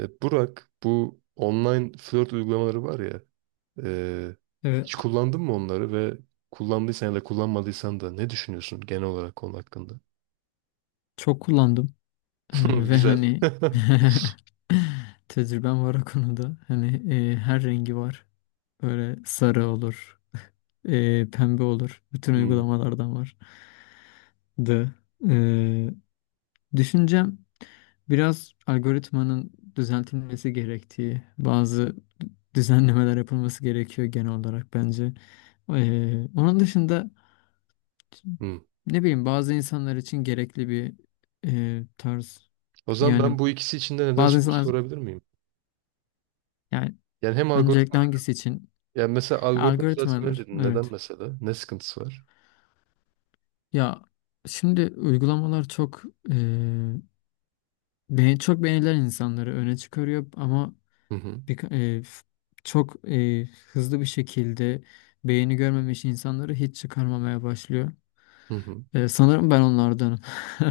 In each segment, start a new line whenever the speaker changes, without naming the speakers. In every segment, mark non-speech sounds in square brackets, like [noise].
Burak, bu online flört uygulamaları var ya, e,
Evet,
hiç kullandın mı onları ve kullandıysan ya da kullanmadıysan da ne düşünüyorsun genel olarak konu hakkında?
çok kullandım. Ee,
[laughs]
ve
Güzel.
hani [laughs] tecrübem var o konuda. Hani her rengi var. Böyle sarı olur, [laughs] pembe olur. Bütün
Hmm,
uygulamalardan var. Da e, düşüncem biraz algoritmanın düzeltilmesi gerektiği, bazı düzenlemeler yapılması gerekiyor genel olarak bence. Onun dışında.
hmm.
Ne bileyim bazı insanlar için gerekli bir tarz.
O zaman
Yani
ben bu ikisi içinde neden
bazı
soru
insanlar
sorabilir miyim?
yani
Yani hem
öncelikle
algoritma,
hangisi için?
yani mesela
Ha,
algoritma düzeltmeli
algoritmalar
dedin. Neden
evet.
mesela? Ne sıkıntısı var?
Ya şimdi uygulamalar çok e, çok beğenilen insanları öne çıkarıyor ama
Hı hı,
bir, çok hızlı bir şekilde beğeni görmemiş insanları hiç çıkarmamaya başlıyor.
hı hı.
Sanırım ben onlardanım. [laughs]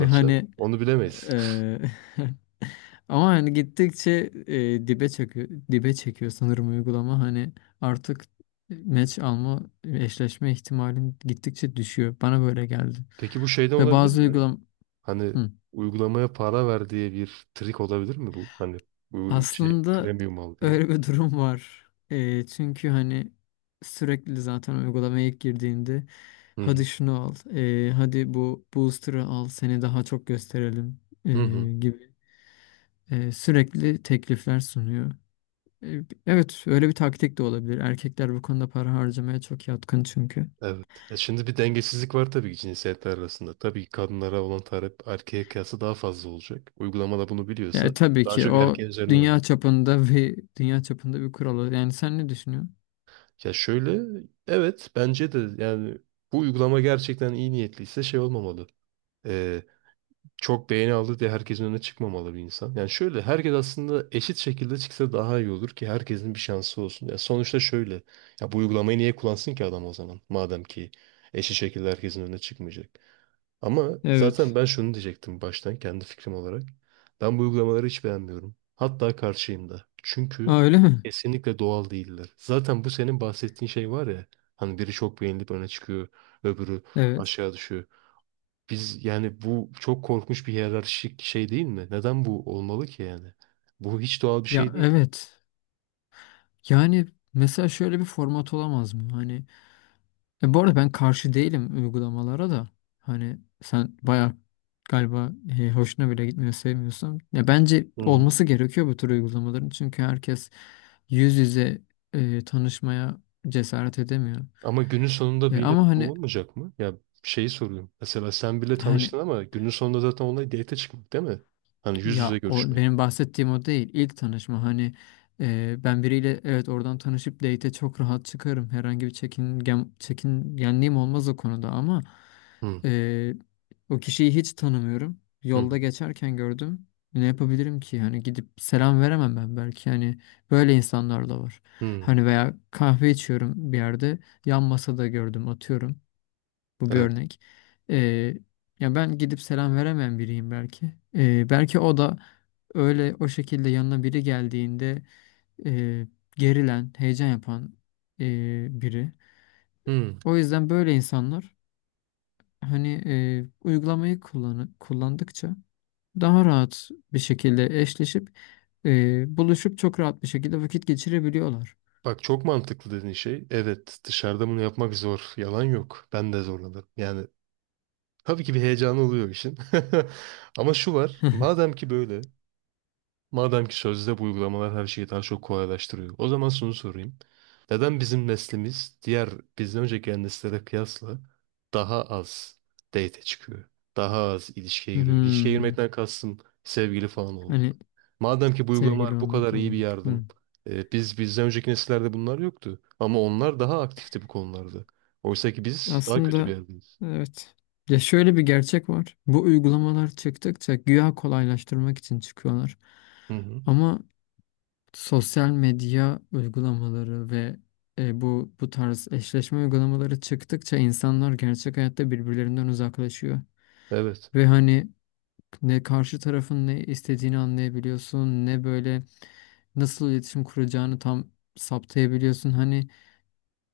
Ve
canım.
hani
Onu bilemeyiz.
e, [laughs] ama hani gittikçe dibe çekiyor, dibe çekiyor sanırım uygulama. Hani artık maç alma, eşleşme ihtimalin gittikçe düşüyor. Bana böyle geldi.
[laughs] Peki bu şeyden
Ve
olabilir
bazı
mi?
uygulam.
Hani
Hı.
uygulamaya para ver diye bir trik olabilir mi bu? Hani bu şey
Aslında
premium al diye.
öyle bir durum var. Çünkü hani sürekli zaten uygulamaya ilk girdiğinde
Hı hı.
hadi şunu al, hadi bu booster'ı al, seni daha çok gösterelim e,
Hı hı.
gibi sürekli teklifler sunuyor. E, Evet, öyle bir taktik de olabilir. Erkekler bu konuda para harcamaya çok yatkın çünkü.
Evet. E, şimdi bir dengesizlik var tabii ki cinsiyetler arasında. Tabii ki kadınlara olan talep erkeğe kıyasla daha fazla olacak. Uygulamada bunu biliyorsa
Yani tabii
daha
ki
çok
o
erkeğin üzerine oynuyor.
dünya çapında [laughs] bir dünya çapında bir kural. Yani sen ne düşünüyorsun?
Ya şöyle, evet bence de yani bu uygulama gerçekten iyi niyetliyse şey olmamalı. E, Çok beğeni aldı diye herkesin önüne çıkmamalı bir insan. Yani şöyle herkes aslında eşit şekilde çıksa daha iyi olur ki herkesin bir şansı olsun. Ya sonuçta şöyle, ya bu uygulamayı niye kullansın ki adam o zaman madem ki eşit şekilde herkesin önüne çıkmayacak. Ama zaten
Evet.
ben şunu diyecektim baştan kendi fikrim olarak. Ben bu uygulamaları hiç beğenmiyorum. Hatta karşıyım da. Çünkü
Aa, öyle mi?
kesinlikle doğal değiller. Zaten bu senin bahsettiğin şey var ya. Hani biri çok beğenilip öne çıkıyor, öbürü
Evet.
aşağı düşüyor. Biz yani bu çok korkmuş bir hiyerarşik şey değil mi? Neden bu olmalı ki yani? Bu hiç doğal bir
Ya
şey değil.
evet. Yani mesela şöyle bir format olamaz mı? Hani bu arada ben karşı değilim uygulamalara da. Hani sen bayağı galiba hoşuna bile gitmiyor, sevmiyorsan. Ya bence
Hı hı.
olması gerekiyor bu tür uygulamaların. Çünkü herkes yüz yüze tanışmaya cesaret edemiyor.
Ama günün sonunda da yine
Ama
bu
hani
olmayacak mı? Ya şeyi soruyorum. Mesela sen bile
hani
tanıştın ama günün sonunda zaten olay date çıkmak değil mi? Hani yüz yüze
ya o
görüşmek.
benim bahsettiğim o değil. İlk tanışma hani ben biriyle evet oradan tanışıp date'e çok rahat çıkarım. Herhangi bir çekingen, çekingenliğim olmaz o konuda ama
Hı,
e, o kişiyi hiç tanımıyorum.
hı,
Yolda geçerken gördüm. Ne yapabilirim ki? Hani gidip selam veremem ben belki. Hani böyle insanlar da var.
hı.
Hani veya kahve içiyorum bir yerde. Yan masada gördüm atıyorum. Bu bir
Evet.
örnek. Ee, ya ben gidip selam veremeyen biriyim belki. Belki o da öyle o şekilde yanına biri geldiğinde e, gerilen, heyecan yapan biri.
Hı.
O yüzden böyle insanlar hani kullandıkça daha rahat bir şekilde eşleşip buluşup çok rahat bir şekilde vakit geçirebiliyorlar.
Bak çok mantıklı dediğin şey. Evet, dışarıda bunu yapmak zor. Yalan yok. Ben de zorlanırım. Yani tabii ki bir heyecanı oluyor işin. [laughs] Ama şu var. Madem ki sözde bu uygulamalar her şeyi daha çok kolaylaştırıyor. O zaman şunu sorayım. Neden bizim neslimiz diğer bizden önceki gelen nesillere kıyasla daha az date çıkıyor? Daha az ilişkiye giriyor. İlişkiye
Hmm,
girmekten kastım sevgili falan olmak.
hani
Madem ki bu
sevgili
uygulamalar bu
olmak
kadar iyi bir
olarak. Hı.
yardım. Biz bizden önceki nesillerde bunlar yoktu. Ama onlar daha aktifti bu konularda. Oysa ki biz daha kötü bir
Aslında
yerdeyiz.
evet. Ya şöyle bir gerçek var. Bu uygulamalar çıktıkça güya kolaylaştırmak için çıkıyorlar.
Hı hı.
Ama sosyal medya uygulamaları ve bu tarz eşleşme uygulamaları çıktıkça insanlar gerçek hayatta birbirlerinden uzaklaşıyor.
Evet.
Ve hani ne karşı tarafın ne istediğini anlayabiliyorsun, ne böyle nasıl iletişim kuracağını tam saptayabiliyorsun. Hani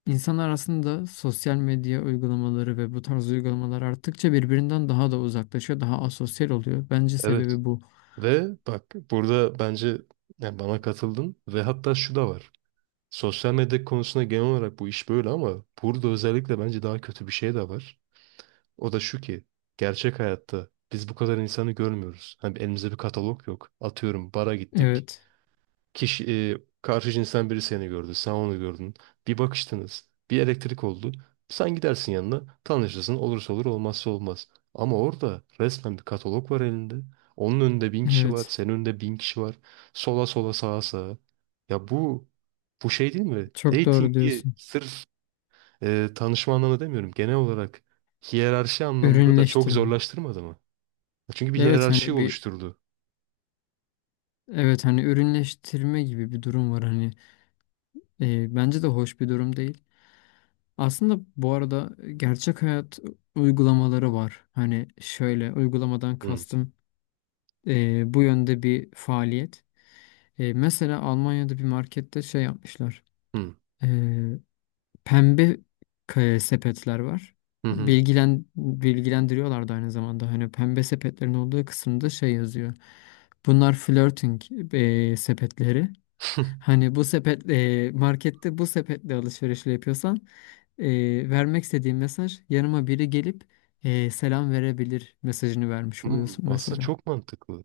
İnsanlar aslında sosyal medya uygulamaları ve bu tarz uygulamalar arttıkça birbirinden daha da uzaklaşıyor, daha asosyal oluyor. Bence
Evet.
sebebi bu.
Ve bak burada bence yani bana katıldın ve hatta şu da var. Sosyal medya konusunda genel olarak bu iş böyle ama burada özellikle bence daha kötü bir şey de var. O da şu ki gerçek hayatta biz bu kadar insanı görmüyoruz. Hani elimizde bir katalog yok. Atıyorum bara gittik.
Evet,
Kişi, karşı cinsten biri seni gördü, sen onu gördün. Bir bakıştınız, bir elektrik oldu. Sen gidersin yanına, tanışırsın, olursa olur, olmazsa olmaz. Ama orada resmen bir katalog var elinde. Onun önünde bin kişi var,
evet.
senin önünde bin kişi var. Sola sola sağa sağa. Ya bu, bu şey değil mi?
Çok doğru
Dating'i
diyorsun.
sırf tanışma anlamında demiyorum. Genel olarak hiyerarşi anlamında da çok
Ürünleştirme.
zorlaştırmadı mı? Çünkü bir
Evet
hiyerarşi
hani bir
oluşturdu.
evet hani ürünleştirme gibi bir durum var hani bence de hoş bir durum değil. Aslında bu arada gerçek hayat uygulamaları var. Hani şöyle uygulamadan
Hı
kastım bu yönde bir faaliyet. Mesela Almanya'da bir markette şey yapmışlar.
hı
Ee, pembe sepetler var.
hı. Hı.
Bilgilendiriyorlar da aynı zamanda. Hani pembe sepetlerin olduğu kısımda şey yazıyor. Bunlar flirting sepetleri.
[laughs]
Hani bu sepet markette bu sepetle alışverişle yapıyorsan vermek istediğin mesaj yanıma biri gelip selam verebilir mesajını vermiş
Hmm,
oluyorsun
aslında
mesela.
çok mantıklı.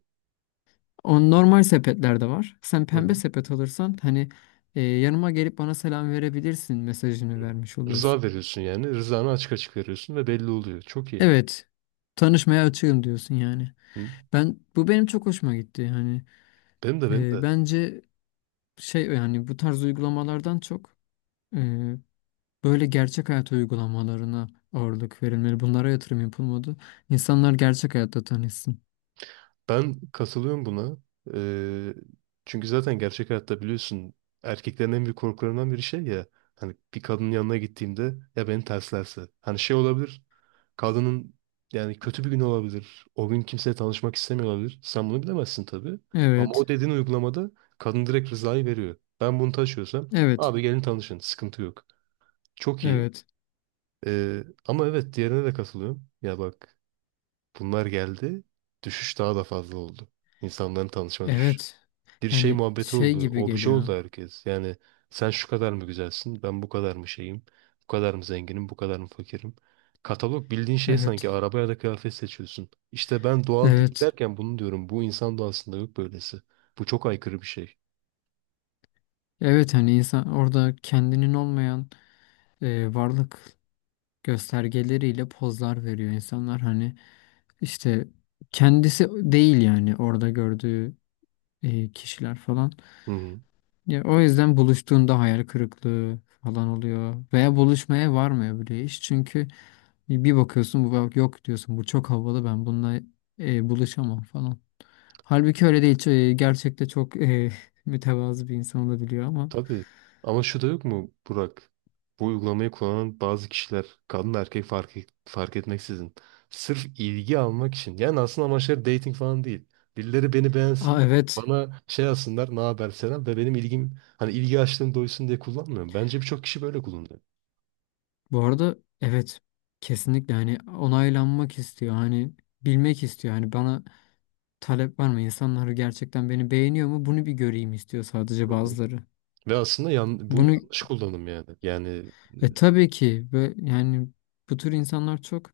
On normal sepetler de var. Sen
Hı
pembe
hı.
sepet alırsan hani yanıma gelip bana selam verebilirsin mesajını
Hı.
vermiş
Rıza
oluyorsun.
veriyorsun yani. Rızanı açık açık veriyorsun ve belli oluyor. Çok iyi.
Evet. Tanışmaya açığım diyorsun yani.
Hı.
Ben bu benim çok hoşuma gitti. Hani
Benim de, benim de.
bence şey yani bu tarz uygulamalardan çok e, böyle gerçek hayat uygulamalarına ağırlık verilmeli. Bunlara yatırım yapılmadı. İnsanlar gerçek hayatta tanışsın.
Ben katılıyorum buna. Ee, çünkü zaten gerçek hayatta biliyorsun erkeklerin en büyük korkularından biri şey ya. Hani bir kadının yanına gittiğimde ya beni terslerse. Hani şey olabilir. Kadının yani kötü bir gün olabilir. O gün kimseye tanışmak istemiyor olabilir. Sen bunu bilemezsin tabii. Ama
Evet.
o dediğin uygulamada kadın direkt rızayı veriyor. Ben bunu taşıyorsam
Evet.
abi gelin tanışın. Sıkıntı yok. Çok iyi.
Evet.
Ama evet diğerine de katılıyorum. Ya bak bunlar geldi. Düşüş daha da fazla oldu. İnsanların tanışma düşüşü.
Evet.
Bir şey
Yani
muhabbeti
şey
oldu.
gibi
Obje
geliyor.
oldu herkes. Yani sen şu kadar mı güzelsin? Ben bu kadar mı şeyim? Bu kadar mı zenginim? Bu kadar mı fakirim? Katalog bildiğin şey, sanki
Evet.
araba ya da kıyafet seçiyorsun. İşte ben doğal değil
Evet.
derken bunu diyorum. Bu insan doğasında yok böylesi. Bu çok aykırı bir şey.
Evet hani insan orada kendinin olmayan varlık göstergeleriyle pozlar veriyor insanlar hani işte kendisi değil yani orada gördüğü kişiler falan.
Hı hı.
Ya o yüzden buluştuğunda hayal kırıklığı falan oluyor veya buluşmaya varmıyor bile iş. Çünkü bir bakıyorsun bu bak yok diyorsun bu çok havalı ben bununla buluşamam falan. Halbuki öyle değil. Gerçekte çok [laughs] mütevazı bir insan olabiliyor ama.
Tabii. Ama şu da yok mu Burak? Bu uygulamayı kullanan bazı kişiler kadın da erkek fark etmeksizin sırf ilgi almak için. Yani aslında amaçları dating falan değil. Birileri beni
Aa
beğensin.
evet.
Bana şey yazsınlar ne haber selam ve benim ilgim hani ilgi açlığım doysun diye kullanmıyorum. Bence birçok kişi böyle kullanıyor.
Bu arada evet kesinlikle hani onaylanmak istiyor hani bilmek istiyor hani bana talep var mı insanlar gerçekten beni beğeniyor mu bunu bir göreyim istiyor sadece
Hı hı.
bazıları.
Ve aslında bu
Bunu
yanlış kullanım yani.
tabii ki ve yani bu tür insanlar çok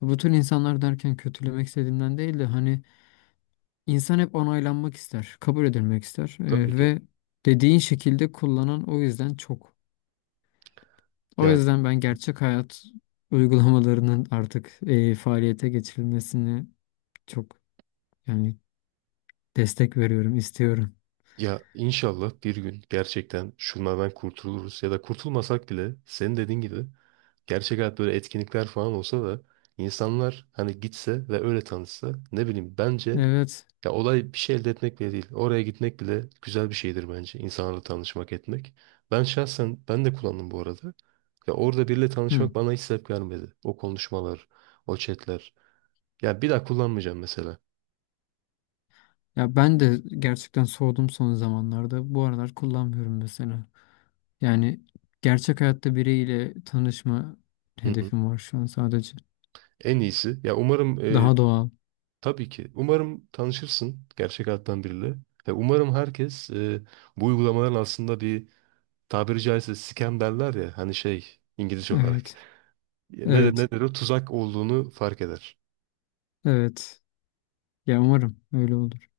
bu tür insanlar derken kötülemek istediğimden değil de hani insan hep onaylanmak ister kabul edilmek ister.
Tabii ki.
Ve dediğin şekilde kullanan o yüzden çok. O yüzden ben gerçek hayat uygulamalarının artık faaliyete geçirilmesini çok yani destek veriyorum, istiyorum.
Ya inşallah bir gün gerçekten şunlardan kurtuluruz ya da kurtulmasak bile senin dediğin gibi gerçek hayat böyle etkinlikler falan olsa da insanlar hani gitse ve öyle tanışsa ne bileyim bence
Evet.
ya olay bir şey elde etmek bile değil. Oraya gitmek bile güzel bir şeydir bence insanlarla tanışmak etmek. Ben şahsen ben de kullandım bu arada. Ya orada biriyle
Hı.
tanışmak bana hiç sebep vermedi. O konuşmalar, o chatler. Ya bir daha kullanmayacağım mesela.
Ya ben de gerçekten soğudum son zamanlarda. Bu aralar kullanmıyorum mesela. Yani gerçek hayatta biriyle tanışma
Hı hı.
hedefim var şu an sadece.
En iyisi. Ya umarım.
Daha doğal.
Tabii ki. Umarım tanışırsın gerçek hayattan biriyle. Ve umarım herkes bu uygulamaların aslında bir, tabiri caizse scam derler ya hani şey İngilizce olarak. [laughs]
Evet.
Ne de
Evet.
ne de o tuzak olduğunu fark eder.
Evet. Ya umarım öyle olur.